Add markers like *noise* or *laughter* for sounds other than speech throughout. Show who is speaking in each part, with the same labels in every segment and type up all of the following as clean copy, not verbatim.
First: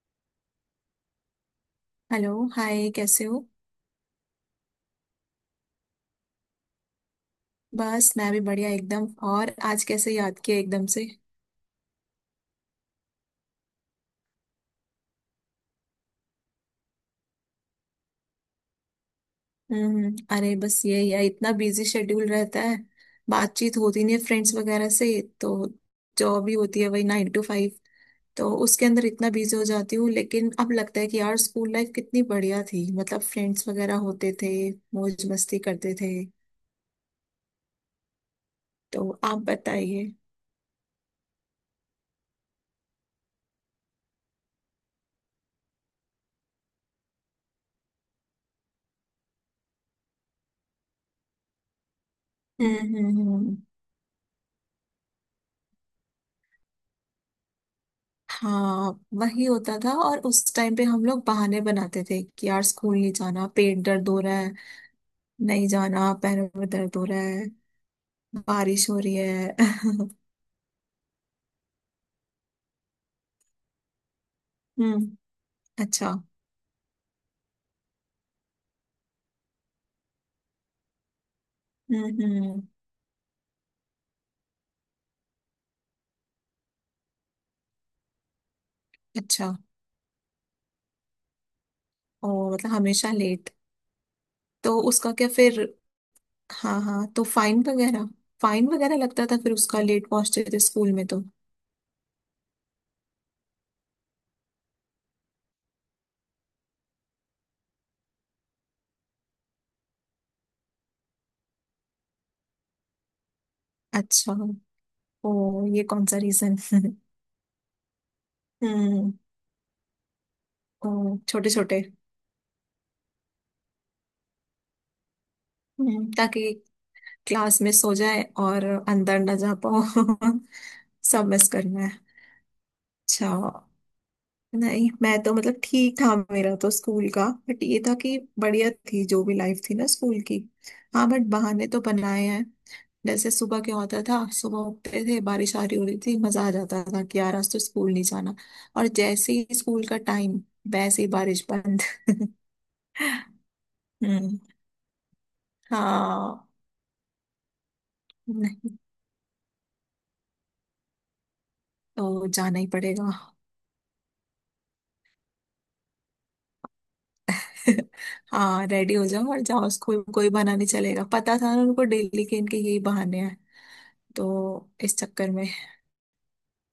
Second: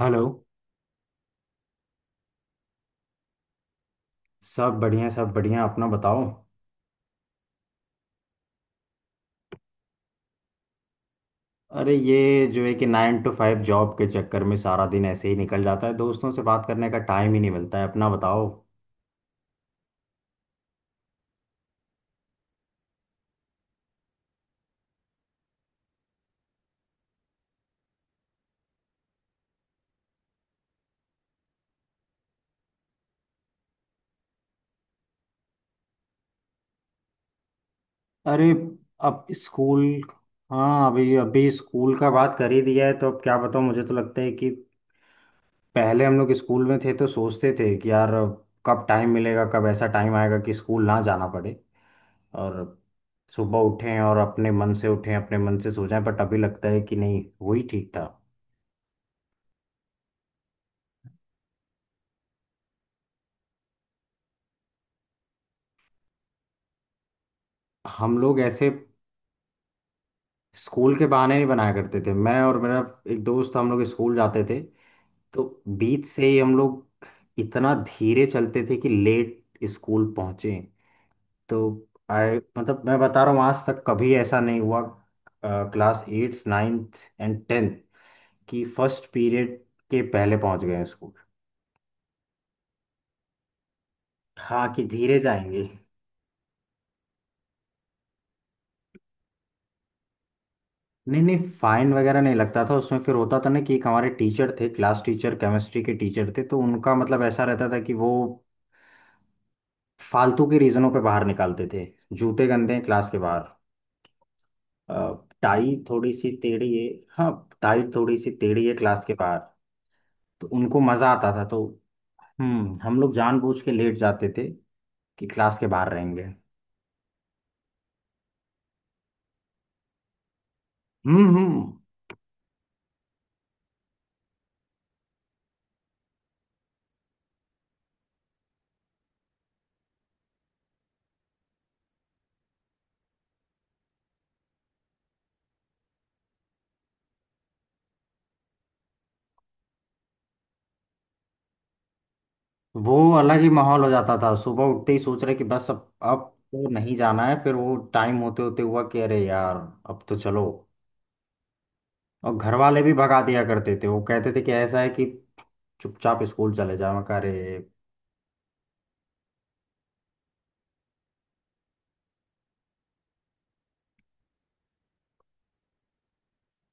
Speaker 1: Hello.
Speaker 2: Hello, hi, कैसे हो।
Speaker 1: सब बढ़िया अपना बताओ।
Speaker 2: बस मैं भी बढ़िया एकदम। और आज कैसे याद किया एकदम से।
Speaker 1: अरे ये जो है कि 9 to 5 जॉब के चक्कर में सारा दिन ऐसे ही निकल जाता है, दोस्तों से बात करने का टाइम ही नहीं मिलता है। अपना बताओ।
Speaker 2: हम्म। अरे बस यही है, इतना बिजी शेड्यूल रहता है। बातचीत होती नहीं है फ्रेंड्स वगैरह से। तो जॉब ही होती है, वही नाइन टू फाइव। तो उसके अंदर इतना बिजी हो जाती हूँ, लेकिन अब लगता है कि यार स्कूल लाइफ कितनी बढ़िया थी, मतलब फ्रेंड्स वगैरह होते थे, मौज मस्ती करते थे।
Speaker 1: अरे
Speaker 2: तो
Speaker 1: अब
Speaker 2: आप
Speaker 1: स्कूल।
Speaker 2: बताइए।
Speaker 1: हाँ अभी अभी स्कूल का बात कर ही दिया है तो अब क्या बताऊँ, मुझे तो लगता है कि पहले हम लोग स्कूल में थे तो सोचते थे कि यार कब टाइम मिलेगा, कब ऐसा टाइम आएगा कि स्कूल ना जाना पड़े और
Speaker 2: हम्म, हम्म, हम्म।
Speaker 1: सुबह उठें और अपने मन से उठें अपने मन से सो जाएं। बट अभी लगता है कि नहीं वही ठीक था।
Speaker 2: हाँ वही होता था। और उस टाइम पे हम लोग बहाने बनाते थे कि यार स्कूल नहीं जाना, पेट दर्द हो रहा है, नहीं जाना, पैरों में दर्द हो रहा है,
Speaker 1: हम लोग ऐसे
Speaker 2: बारिश हो रही है। *laughs*
Speaker 1: स्कूल के बहाने नहीं बनाया करते थे। मैं और मेरा एक दोस्त हम लोग स्कूल जाते थे,
Speaker 2: हम्म।
Speaker 1: तो बीच
Speaker 2: अच्छा।
Speaker 1: से ही हम लोग इतना धीरे चलते थे कि लेट स्कूल पहुंचे। तो
Speaker 2: हम्म,
Speaker 1: आई
Speaker 2: हम्म।
Speaker 1: मतलब मैं बता रहा हूँ आज तक कभी ऐसा नहीं हुआ class eighth ninth and tenth की फर्स्ट
Speaker 2: अच्छा।
Speaker 1: पीरियड के पहले पहुंच गए स्कूल।
Speaker 2: ओ, मतलब हमेशा लेट।
Speaker 1: हाँ
Speaker 2: तो
Speaker 1: कि
Speaker 2: उसका
Speaker 1: धीरे
Speaker 2: क्या फिर।
Speaker 1: जाएंगे।
Speaker 2: हाँ हाँ, तो फाइन वगैरह, फाइन वगैरह लगता था फिर उसका, लेट पहुंचते थे स्कूल में
Speaker 1: नहीं
Speaker 2: तो।
Speaker 1: नहीं फाइन वगैरह नहीं लगता था, उसमें फिर होता था ना कि एक हमारे टीचर थे, क्लास टीचर, केमिस्ट्री के टीचर थे, तो उनका मतलब ऐसा रहता था कि वो फालतू के रीजनों पे बाहर निकालते थे। जूते गंदे हैं, क्लास के बाहर।
Speaker 2: अच्छा। ओ
Speaker 1: टाई
Speaker 2: ये कौन
Speaker 1: थोड़ी
Speaker 2: सा
Speaker 1: सी
Speaker 2: रीजन।
Speaker 1: टेढ़ी है।
Speaker 2: *laughs*
Speaker 1: हाँ टाई थोड़ी सी टेढ़ी है, क्लास
Speaker 2: हम्म।
Speaker 1: के बाहर। तो उनको
Speaker 2: ओ
Speaker 1: मजा आता था,
Speaker 2: छोटे
Speaker 1: तो
Speaker 2: छोटे।
Speaker 1: हम लोग जानबूझ के लेट जाते थे कि क्लास के बाहर
Speaker 2: हम्म,
Speaker 1: रहेंगे।
Speaker 2: ताकि क्लास मिस हो जाए और अंदर ना जा पाओ। *laughs* सब
Speaker 1: हम्म
Speaker 2: मिस
Speaker 1: हम्म
Speaker 2: करना है। अच्छा। नहीं, मैं तो मतलब ठीक था मेरा तो स्कूल का, बट ये था कि बढ़िया थी जो भी लाइफ थी ना स्कूल की। हाँ, बट बहाने तो बनाए हैं। जैसे सुबह क्या होता था, सुबह उठते थे, बारिश आ रही हो रही थी, मजा आ जाता था कि यार आज तो स्कूल नहीं जाना। और जैसे ही स्कूल का टाइम, वैसे ही बारिश बंद। *laughs*
Speaker 1: वो अलग ही माहौल हो जाता था
Speaker 2: हम्म।
Speaker 1: सुबह उठते ही सोच रहे कि बस अब
Speaker 2: हाँ।
Speaker 1: तो नहीं जाना है फिर वो टाइम होते होते
Speaker 2: नहीं,
Speaker 1: हुआ कि अरे यार अब तो चलो
Speaker 2: तो
Speaker 1: और घर
Speaker 2: जाना ही
Speaker 1: वाले भी
Speaker 2: पड़ेगा।
Speaker 1: भगा दिया करते थे वो कहते थे कि ऐसा है कि चुपचाप स्कूल चले जाओ मैं कहा, अरे
Speaker 2: हाँ, रेडी हो जाओ और जाओ स्कूल, कोई बहाना नहीं चलेगा, पता था ना उनको, डेली के इनके यही बहाने हैं, तो इस चक्कर में। *laughs*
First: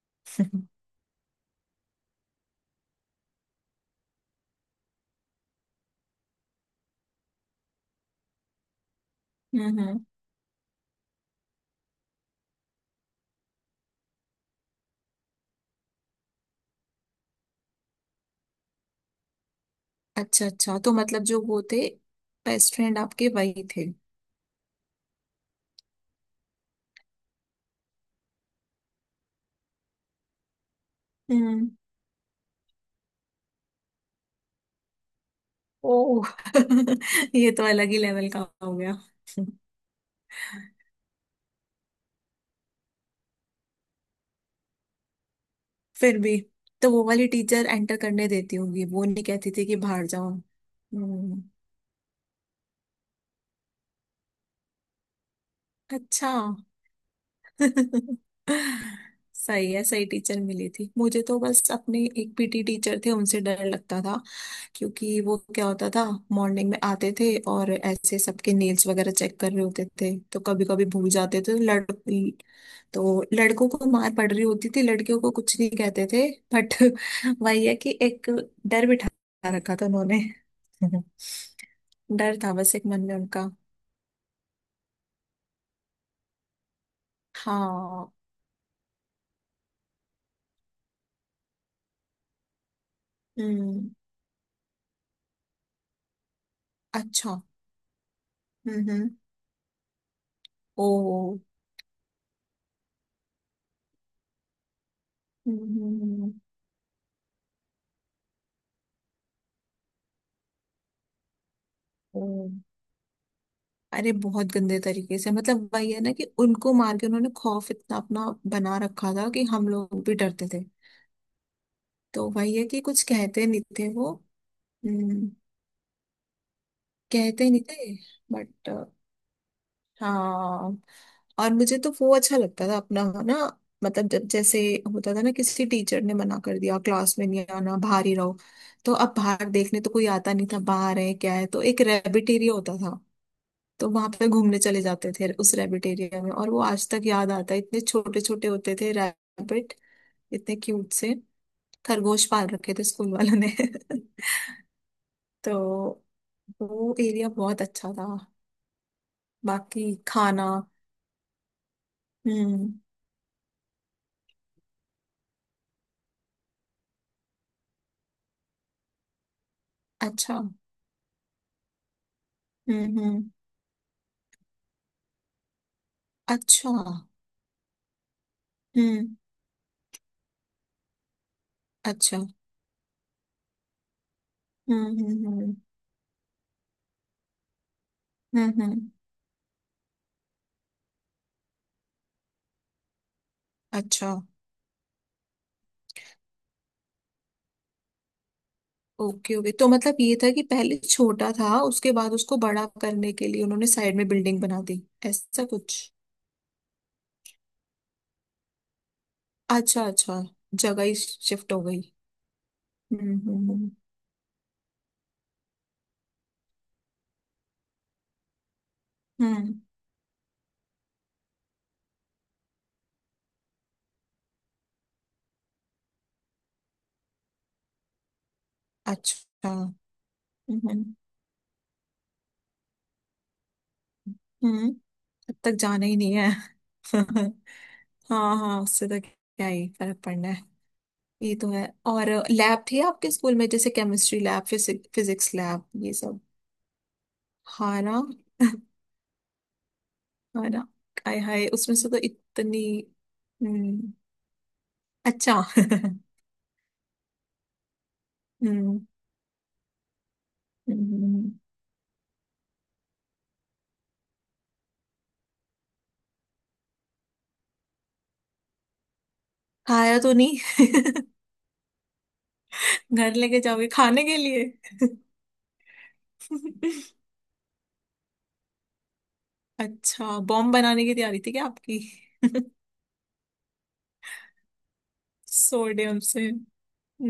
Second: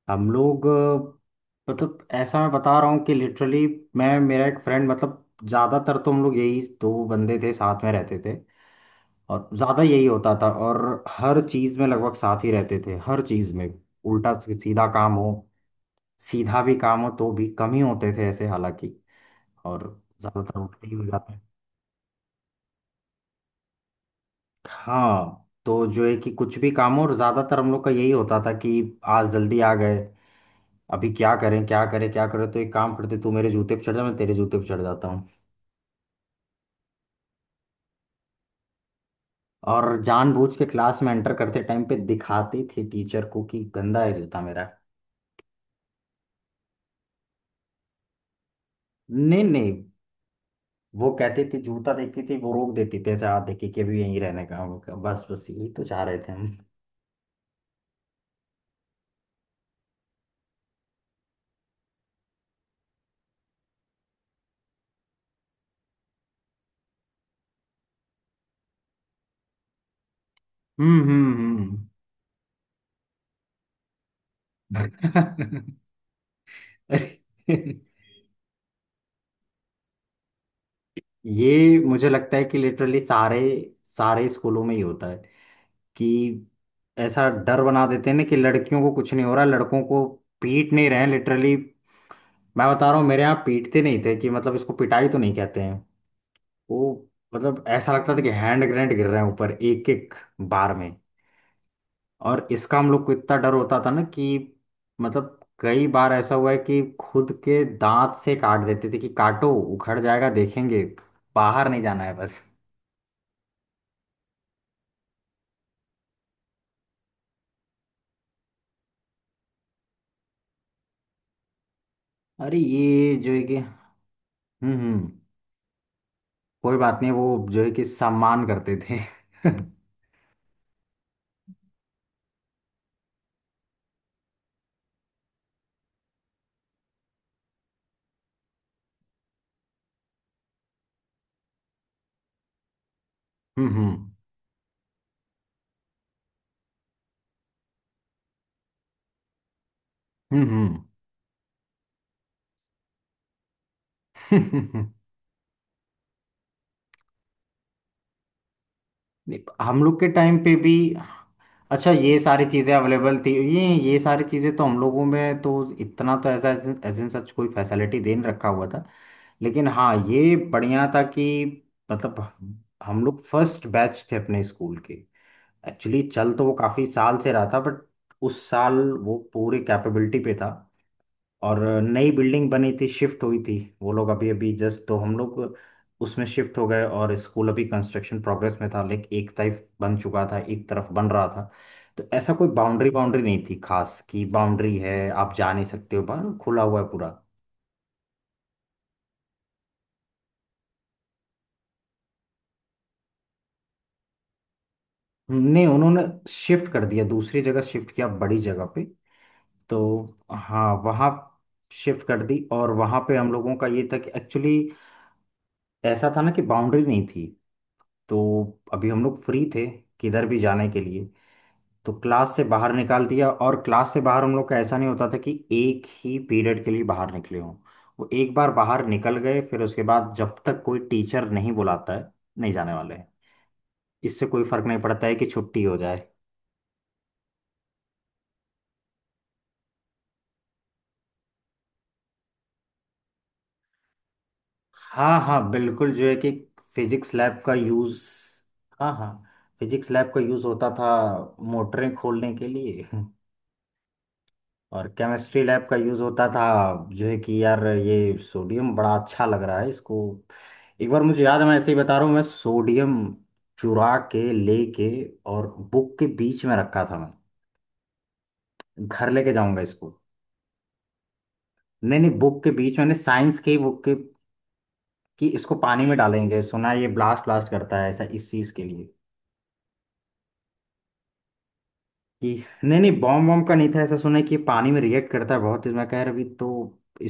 Speaker 1: हम लोग
Speaker 2: हम्म,
Speaker 1: अ, मतलब ऐसा मैं बता रहा हूँ कि लिटरली मैं मेरा एक फ्रेंड मतलब ज़्यादातर तो हम लोग यही दो बंदे थे साथ में रहते थे और ज़्यादा
Speaker 2: हम्म।
Speaker 1: यही होता था और हर चीज़ में लगभग साथ ही रहते थे हर चीज़ में उल्टा सीधा काम हो सीधा भी काम हो तो भी कम ही होते थे ऐसे हालांकि और
Speaker 2: अच्छा
Speaker 1: ज़्यादातर
Speaker 2: अच्छा,
Speaker 1: उल्टे
Speaker 2: तो
Speaker 1: ही हो
Speaker 2: मतलब
Speaker 1: जाते
Speaker 2: जो
Speaker 1: हैं
Speaker 2: वो थे, बेस्ट फ्रेंड आपके वही थे।
Speaker 1: हाँ तो जो है कि कुछ भी काम हो और ज़्यादातर हम लोग का यही होता था कि आज जल्दी आ गए अभी क्या करें
Speaker 2: हम्म।
Speaker 1: क्या करें क्या करें तो एक काम करते तू मेरे जूते पे चढ़ जा मैं तेरे जूते पे चढ़ जाता हूँ
Speaker 2: ओ। *laughs* ये तो अलग ही लेवल का हो गया।
Speaker 1: और जानबूझ के क्लास में एंटर करते टाइम पे दिखाती थी टीचर को कि गंदा है जूता मेरा
Speaker 2: फिर भी, तो वो वाली टीचर एंटर करने देती होगी, वो नहीं
Speaker 1: नहीं
Speaker 2: कहती थी
Speaker 1: नहीं
Speaker 2: कि बाहर जाओ।
Speaker 1: वो
Speaker 2: हम्म।
Speaker 1: कहती थी जूता देखती थी वो रोक देती थी ऐसे हाथ देखी कि अभी यहीं रहने का हम लोग। बस बस यही तो चाह रहे
Speaker 2: अच्छा।
Speaker 1: थे हम
Speaker 2: *laughs* सही है। सही टीचर मिली थी मुझे तो बस, अपने एक पीटी टीचर थे, उनसे डर लगता था। क्योंकि वो क्या होता था, मॉर्निंग में आते थे और ऐसे सबके नेल्स वगैरह चेक कर रहे होते थे, तो कभी कभी
Speaker 1: हम्म
Speaker 2: भूल जाते थे
Speaker 1: हम्म
Speaker 2: लड़ तो लड़कों को मार पड़ रही होती थी, लड़कियों को कुछ
Speaker 1: हम्म।
Speaker 2: नहीं कहते थे। बट
Speaker 1: *laughs*
Speaker 2: *laughs* वही है कि एक डर बिठा रखा था उन्होंने।
Speaker 1: ये मुझे
Speaker 2: *laughs*
Speaker 1: लगता
Speaker 2: डर
Speaker 1: है
Speaker 2: था
Speaker 1: कि
Speaker 2: बस एक
Speaker 1: लिटरली
Speaker 2: मन में
Speaker 1: सारे
Speaker 2: उनका।
Speaker 1: सारे स्कूलों में ही होता है कि ऐसा डर बना देते
Speaker 2: हाँ।
Speaker 1: हैं ना कि लड़कियों को कुछ नहीं हो रहा, लड़कों को पीट नहीं रहे हैं। लिटरली मैं बता रहा हूँ मेरे यहाँ पीटते
Speaker 2: हम्म।
Speaker 1: नहीं थे कि, मतलब इसको पिटाई तो नहीं कहते हैं वो,
Speaker 2: अच्छा।
Speaker 1: मतलब ऐसा लगता था कि हैंड
Speaker 2: हम्म,
Speaker 1: ग्रेनेड गिर
Speaker 2: हम्म।
Speaker 1: रहे हैं ऊपर एक एक बार
Speaker 2: ओ।
Speaker 1: में। और इसका हम लोग को इतना डर होता था ना कि मतलब कई बार
Speaker 2: हम्म।
Speaker 1: ऐसा हुआ है कि खुद के दांत से काट देते थे कि काटो उखड़ जाएगा देखेंगे, बाहर नहीं जाना है
Speaker 2: ओ।
Speaker 1: बस।
Speaker 2: अरे, बहुत गंदे तरीके से, मतलब वही है ना कि उनको मार के उन्होंने खौफ इतना अपना बना रखा था कि हम लोग भी डरते थे। तो वही
Speaker 1: अरे
Speaker 2: है कि कुछ
Speaker 1: ये जो है
Speaker 2: कहते
Speaker 1: कि
Speaker 2: नहीं थे वो।
Speaker 1: हम्म हम्म
Speaker 2: हम्म।
Speaker 1: कोई बात नहीं, वो
Speaker 2: कहते नहीं
Speaker 1: जो है कि
Speaker 2: थे,
Speaker 1: सम्मान
Speaker 2: बट
Speaker 1: करते थे। *laughs* हम्म।
Speaker 2: हाँ। और मुझे तो वो अच्छा लगता था अपना ना, मतलब जब जैसे होता था ना, किसी टीचर ने मना कर दिया क्लास में नहीं आना, बाहर ही रहो, तो अब बाहर देखने तो कोई आता नहीं था बाहर है क्या है। तो एक रैबिट एरिया होता था, तो
Speaker 1: हम्म
Speaker 2: वहां पे घूमने चले जाते थे उस रैबिट एरिया में। और वो आज तक याद आता है, इतने छोटे छोटे होते थे रैबिट, इतने
Speaker 1: हम्म
Speaker 2: क्यूट से खरगोश पाल रखे थे स्कूल वालों ने। *laughs*
Speaker 1: हम्म। *laughs*
Speaker 2: तो वो एरिया बहुत अच्छा था।
Speaker 1: नहीं, हम
Speaker 2: बाकी
Speaker 1: लोग के टाइम
Speaker 2: खाना।
Speaker 1: पे भी अच्छा ये सारी
Speaker 2: हम्म।
Speaker 1: चीजें अवेलेबल थी। ये ये सारी चीजें तो हम लोगों में तो इतना तो ऐसा एज इन सच कोई फैसिलिटी दे नहीं रखा हुआ था, लेकिन हाँ ये
Speaker 2: अच्छा।
Speaker 1: बढ़िया था कि मतलब
Speaker 2: हम्म,
Speaker 1: हम लोग
Speaker 2: हम्म।
Speaker 1: फर्स्ट बैच थे अपने स्कूल के। एक्चुअली चल तो वो
Speaker 2: अच्छा।
Speaker 1: काफी साल से रहा था, बट उस साल
Speaker 2: हम्म।
Speaker 1: वो पूरी कैपेबिलिटी पे था और नई
Speaker 2: अच्छा।
Speaker 1: बिल्डिंग बनी थी, शिफ्ट हुई थी। वो लोग अभी अभी जस्ट,
Speaker 2: हम्म,
Speaker 1: तो हम
Speaker 2: हम्म,
Speaker 1: लोग
Speaker 2: हम्म,
Speaker 1: उसमें शिफ्ट हो गए और स्कूल अभी कंस्ट्रक्शन प्रोग्रेस
Speaker 2: हम्म,
Speaker 1: में था,
Speaker 2: हम्म।
Speaker 1: लेकिन एक तरफ बन चुका था एक तरफ बन रहा था, तो ऐसा कोई बाउंड्री बाउंड्री नहीं थी खास
Speaker 2: अच्छा,
Speaker 1: कि बाउंड्री है आप जा नहीं सकते हो, बाहर खुला हुआ है पूरा।
Speaker 2: ओके ओके, तो मतलब ये था कि पहले छोटा था, उसके बाद उसको बड़ा करने के लिए उन्होंने साइड में बिल्डिंग बना दी, ऐसा
Speaker 1: नहीं
Speaker 2: कुछ।
Speaker 1: उन्होंने शिफ्ट कर दिया, दूसरी जगह शिफ्ट किया बड़ी जगह पे। तो
Speaker 2: अच्छा अच्छा।
Speaker 1: हाँ
Speaker 2: जगह ही
Speaker 1: वहाँ
Speaker 2: शिफ्ट हो गई।
Speaker 1: शिफ्ट कर दी और वहाँ
Speaker 2: हम्म,
Speaker 1: पे हम
Speaker 2: हम्म,
Speaker 1: लोगों का
Speaker 2: हम्म,
Speaker 1: ये था कि एक्चुअली ऐसा था ना कि बाउंड्री नहीं थी, तो अभी हम लोग फ्री
Speaker 2: हम्म।
Speaker 1: थे किधर भी जाने के लिए। तो क्लास से बाहर निकाल दिया और क्लास से बाहर हम लोग का ऐसा नहीं होता था कि एक ही पीरियड के लिए बाहर निकले हों। वो एक बार बाहर निकल गए
Speaker 2: अच्छा।
Speaker 1: फिर उसके
Speaker 2: हम्म,
Speaker 1: बाद जब तक कोई
Speaker 2: हम्म,
Speaker 1: टीचर नहीं बुलाता है नहीं जाने वाले हैं, इससे कोई फर्क
Speaker 2: हम्म।
Speaker 1: नहीं पड़ता है कि
Speaker 2: अब तक
Speaker 1: छुट्टी हो
Speaker 2: जाना ही
Speaker 1: जाए।
Speaker 2: नहीं है। *laughs* हाँ हाँ, उससे तो क्या ही फर्क पड़ना है। ये तो है। और लैब थी आपके स्कूल में, जैसे केमिस्ट्री लैब,
Speaker 1: हाँ
Speaker 2: फिजिक्स
Speaker 1: हाँ
Speaker 2: लैब, ये
Speaker 1: बिल्कुल, जो है
Speaker 2: सब।
Speaker 1: कि फिजिक्स लैब का
Speaker 2: हाँ
Speaker 1: यूज़।
Speaker 2: ना।
Speaker 1: हाँ हाँ फिजिक्स लैब का यूज़
Speaker 2: हाँ ना।
Speaker 1: होता था
Speaker 2: हाय हाय, उसमें से
Speaker 1: मोटरें
Speaker 2: तो
Speaker 1: खोलने के
Speaker 2: इतनी।
Speaker 1: लिए। *laughs*
Speaker 2: हम्म।
Speaker 1: और
Speaker 2: अच्छा।
Speaker 1: केमिस्ट्री
Speaker 2: *laughs*
Speaker 1: लैब का
Speaker 2: हम्म,
Speaker 1: यूज़ होता था जो है कि यार ये सोडियम
Speaker 2: हम्म,
Speaker 1: बड़ा अच्छा लग रहा है इसको। एक बार मुझे
Speaker 2: हम्म।
Speaker 1: याद है, मैं ऐसे ही बता रहा हूँ, मैं सोडियम चुरा के लेके और बुक के बीच में रखा था, मैं घर लेके जाऊंगा इसको।
Speaker 2: खाया तो नहीं।
Speaker 1: नहीं नहीं बुक के बीच में,
Speaker 2: *laughs* घर
Speaker 1: साइंस
Speaker 2: लेके
Speaker 1: के
Speaker 2: जाओगे
Speaker 1: बुक के,
Speaker 2: खाने के लिए।
Speaker 1: कि इसको पानी में डालेंगे, सुना है ये
Speaker 2: *laughs*
Speaker 1: ब्लास्ट ब्लास्ट करता है ऐसा, इस चीज़ के लिए।
Speaker 2: अच्छा, बॉम्ब बनाने की तैयारी थी क्या आपकी।
Speaker 1: कि
Speaker 2: *laughs*
Speaker 1: नहीं नहीं बॉम्ब बॉम्ब का नहीं था ऐसा, सुना है कि ये पानी में रिएक्ट करता है बहुत तेज, मैं
Speaker 2: सोडियम
Speaker 1: कह रहा
Speaker 2: से।
Speaker 1: अभी तो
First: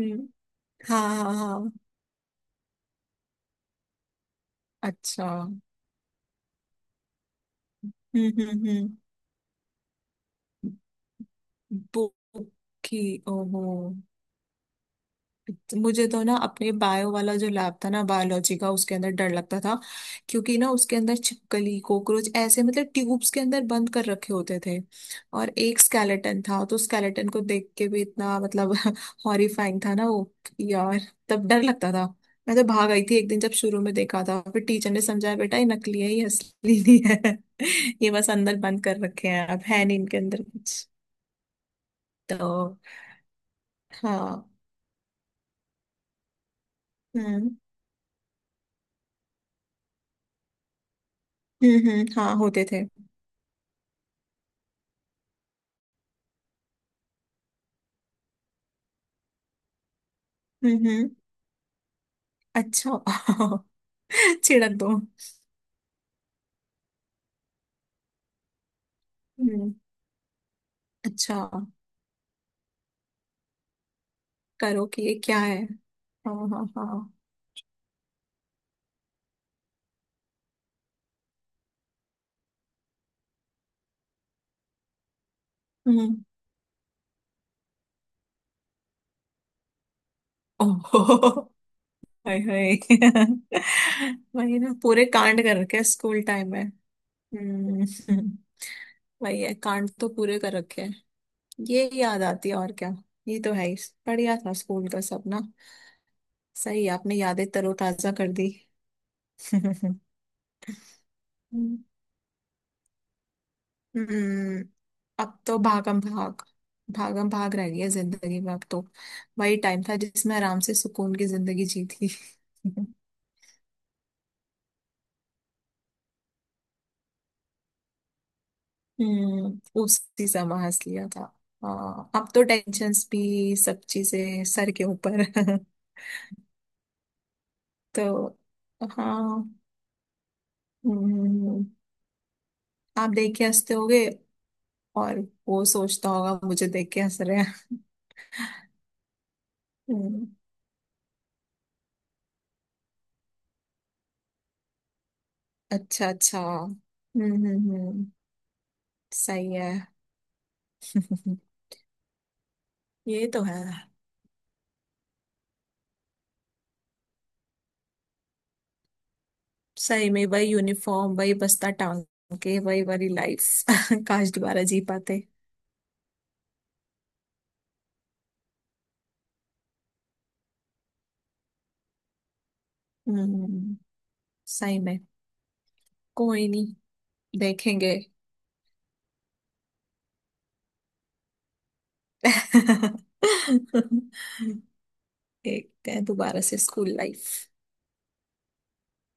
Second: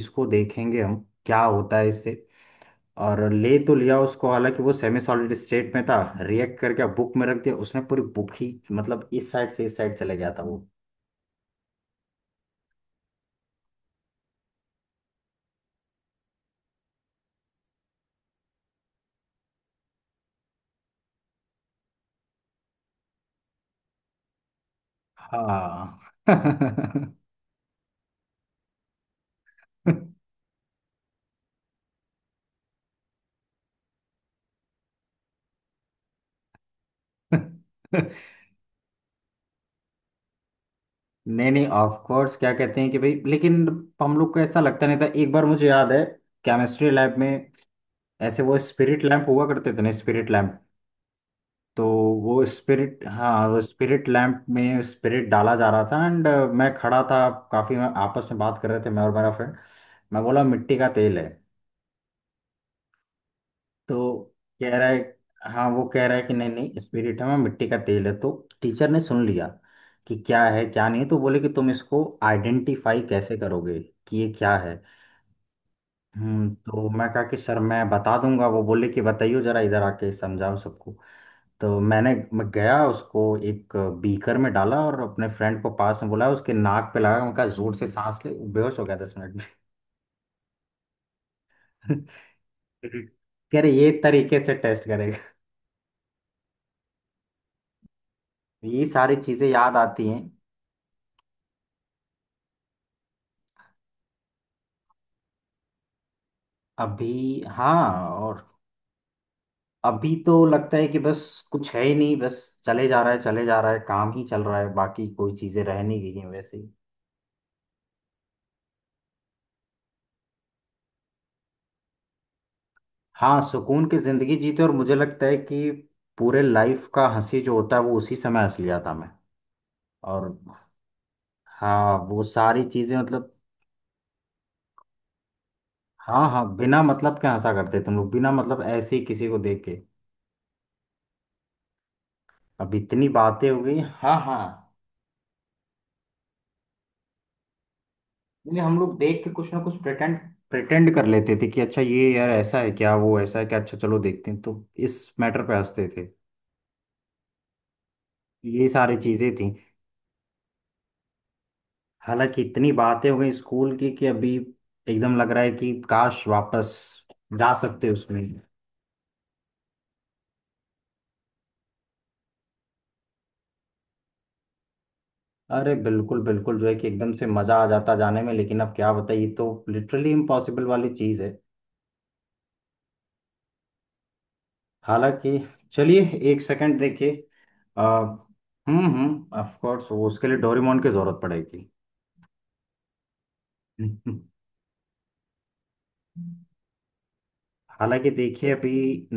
Speaker 1: इसको देखेंगे हम
Speaker 2: हाँ हाँ
Speaker 1: क्या
Speaker 2: हाँ।
Speaker 1: होता है इससे। और ले तो लिया उसको, हालांकि वो सेमी
Speaker 2: अच्छा।
Speaker 1: सॉलिड
Speaker 2: हम्म,
Speaker 1: स्टेट में था, रिएक्ट करके बुक में रख दिया उसने, पूरी बुक ही
Speaker 2: हम्म,
Speaker 1: मतलब इस साइड से इस साइड चले गया था वो।
Speaker 2: हम्म। बुक की। ओहो। मुझे तो ना अपने बायो वाला जो लैब था ना, बायोलॉजी का, उसके अंदर डर लगता था। क्योंकि ना उसके अंदर छिपकली, कॉकरोच ऐसे, मतलब ट्यूब्स के अंदर बंद कर रखे होते थे। और एक
Speaker 1: हाँ।
Speaker 2: स्केलेटन था, तो स्केलेटन को देख के भी इतना मतलब *laughs* हॉरिफाइंग था ना वो
Speaker 1: *laughs*
Speaker 2: यार। तब डर लगता था। मैं तो भाग आई थी एक दिन जब शुरू में देखा था, फिर टीचर ने समझाया बेटा ये नकली है, ये असली नहीं है। *laughs* ये बस अंदर बंद कर रखे हैं, अब है नहीं इनके अंदर कुछ।
Speaker 1: नहीं नहीं ऑफ कोर्स, क्या
Speaker 2: तो
Speaker 1: कहते हैं कि भाई, लेकिन हम लोग को
Speaker 2: हाँ।
Speaker 1: ऐसा लगता नहीं था। एक बार मुझे याद है केमिस्ट्री लैब में
Speaker 2: हम्म,
Speaker 1: ऐसे वो स्पिरिट लैंप हुआ करते थे ना, स्पिरिट लैंप।
Speaker 2: हम्म,
Speaker 1: तो
Speaker 2: हम्म। हाँ
Speaker 1: वो
Speaker 2: होते थे।
Speaker 1: स्पिरिट, हाँ वो स्पिरिट लैंप में स्पिरिट डाला जा रहा था एंड मैं खड़ा था, काफ़ी आपस में बात कर रहे थे मैं और मेरा फ्रेंड। मैं बोला
Speaker 2: हम्म,
Speaker 1: मिट्टी का तेल है,
Speaker 2: अच्छा।
Speaker 1: तो
Speaker 2: *laughs* छिड़क
Speaker 1: कह रहा
Speaker 2: दो।
Speaker 1: है, हाँ वो कह रहा है कि नहीं नहीं स्पिरिट है, मैं मिट्टी का तेल है, तो टीचर ने सुन लिया
Speaker 2: हम्म।
Speaker 1: कि क्या है क्या नहीं, तो
Speaker 2: अच्छा,
Speaker 1: बोले कि तुम इसको आइडेंटिफाई कैसे करोगे कि ये क्या है।
Speaker 2: करो कि ये क्या है। हाँ हाँ
Speaker 1: तो मैं
Speaker 2: हाँ।
Speaker 1: कहा कि सर मैं बता दूंगा, वो बोले कि बताइए जरा इधर आके समझाओ सबको। तो मैं गया, उसको एक बीकर में डाला और अपने फ्रेंड को पास में
Speaker 2: हम्म।
Speaker 1: बुलाया, उसके नाक पे लगा, मैं कहा जोर से सांस ले। बेहोश हो गया 10 मिनट
Speaker 2: ओहो।
Speaker 1: में।
Speaker 2: हाय हाय।
Speaker 1: *laughs* फिर कह रहे ये
Speaker 2: *laughs*
Speaker 1: तरीके से
Speaker 2: वही ना,
Speaker 1: टेस्ट
Speaker 2: पूरे
Speaker 1: करेगा।
Speaker 2: कांड कर रखे हैं स्कूल टाइम में। हम्म, हम्म।
Speaker 1: ये सारी
Speaker 2: वही
Speaker 1: चीजें
Speaker 2: है,
Speaker 1: याद
Speaker 2: कांड
Speaker 1: आती
Speaker 2: तो
Speaker 1: हैं।
Speaker 2: पूरे कर रखे हैं। ये याद आती है, और क्या। ये तो है ही। बढ़िया था स्कूल का सब ना। सही, आपने
Speaker 1: अभी,
Speaker 2: यादें
Speaker 1: हाँ,
Speaker 2: तरोताजा कर
Speaker 1: और
Speaker 2: दी।
Speaker 1: अभी तो लगता है कि बस कुछ है ही
Speaker 2: *laughs*
Speaker 1: नहीं, बस चले जा रहा है चले जा रहा है, काम ही चल रहा
Speaker 2: हम्म।
Speaker 1: है, बाकी कोई
Speaker 2: अब तो
Speaker 1: चीजें रह नहीं
Speaker 2: भागम
Speaker 1: गई हैं
Speaker 2: भाग,
Speaker 1: वैसे।
Speaker 2: भागम भाग रह गया जिंदगी में अब तो। वही टाइम था जिसमें आराम से सुकून की जिंदगी जी थी। *laughs*
Speaker 1: हाँ सुकून की जिंदगी जीते, और मुझे लगता है कि पूरे लाइफ का हंसी जो होता है वो उसी समय हंस लिया था मैं।
Speaker 2: हम्म, उसी
Speaker 1: और
Speaker 2: समय हंस लिया था।
Speaker 1: हाँ
Speaker 2: हाँ,
Speaker 1: वो
Speaker 2: अब तो
Speaker 1: सारी चीजें
Speaker 2: टेंशन्स
Speaker 1: मतलब,
Speaker 2: भी सब चीजें सर के ऊपर। *laughs*
Speaker 1: हाँ हाँ बिना मतलब के हंसा करते तुम लोग, बिना
Speaker 2: तो
Speaker 1: मतलब ऐसे ही किसी को
Speaker 2: हाँ।
Speaker 1: देख के।
Speaker 2: हम्म।
Speaker 1: अब इतनी
Speaker 2: आप देख के
Speaker 1: बातें हो
Speaker 2: हंसते
Speaker 1: गई,
Speaker 2: होगे,
Speaker 1: हाँ हाँ
Speaker 2: और वो सोचता होगा मुझे देख के हंस रहे हैं।
Speaker 1: यानी हम लोग देख के कुछ ना कुछ प्रिटेंड
Speaker 2: हम्म।
Speaker 1: प्रिटेंड कर लेते थे कि अच्छा ये यार ऐसा है क्या वो ऐसा है क्या, अच्छा चलो देखते हैं, तो इस मैटर पे हंसते थे।
Speaker 2: अच्छा अच्छा, हम्म, हम्म, हम्म।
Speaker 1: ये सारी चीजें थी।
Speaker 2: सही है।
Speaker 1: हालांकि इतनी बातें
Speaker 2: *laughs*
Speaker 1: हो
Speaker 2: ये
Speaker 1: गई
Speaker 2: तो है।
Speaker 1: स्कूल की कि अभी एकदम लग रहा है कि काश वापस जा सकते उसमें।
Speaker 2: सही में, वही यूनिफॉर्म, वही बस्ता टांग के, वही वाली लाइफ। *laughs* काश दोबारा जी पाते।
Speaker 1: अरे बिल्कुल बिल्कुल जो है कि एकदम से मजा आ जाता जाने में, लेकिन अब क्या बताइए, तो लिटरली इम्पॉसिबल वाली चीज है।
Speaker 2: हम्म, सही में।
Speaker 1: हालांकि चलिए एक
Speaker 2: कोई
Speaker 1: सेकंड
Speaker 2: नहीं,
Speaker 1: देखिए।
Speaker 2: देखेंगे।
Speaker 1: हम्म, ऑफ कोर्स उसके लिए डोरेमोन की जरूरत पड़ेगी।
Speaker 2: *laughs* देखते हैं दोबारा
Speaker 1: *laughs*
Speaker 2: से स्कूल लाइफ।
Speaker 1: हालांकि देखिए अभी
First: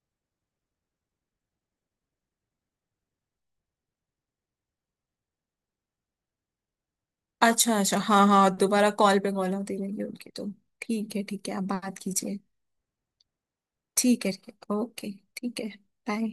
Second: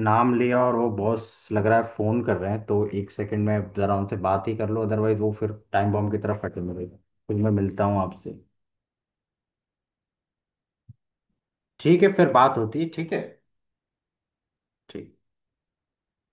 Speaker 1: नाम लिया और वो बॉस लग रहा है फोन कर रहे हैं, तो एक सेकंड में जरा उनसे बात ही कर लो, अदरवाइज वो फिर टाइम बॉम्ब की तरफ फटे मिलेगा। फिर मैं
Speaker 2: अच्छा
Speaker 1: मिलता
Speaker 2: अच्छा,
Speaker 1: हूँ
Speaker 2: हाँ
Speaker 1: आपसे,
Speaker 2: हाँ, दोबारा कॉल पे कॉल आती रहेगी उनकी तो। ठीक है ठीक है, आप बात
Speaker 1: ठीक है फिर
Speaker 2: कीजिए।
Speaker 1: बात होती है। ठीक है।
Speaker 2: ठीक है ठीक है,
Speaker 1: ठीक
Speaker 2: ओके। ठीक है। बाय।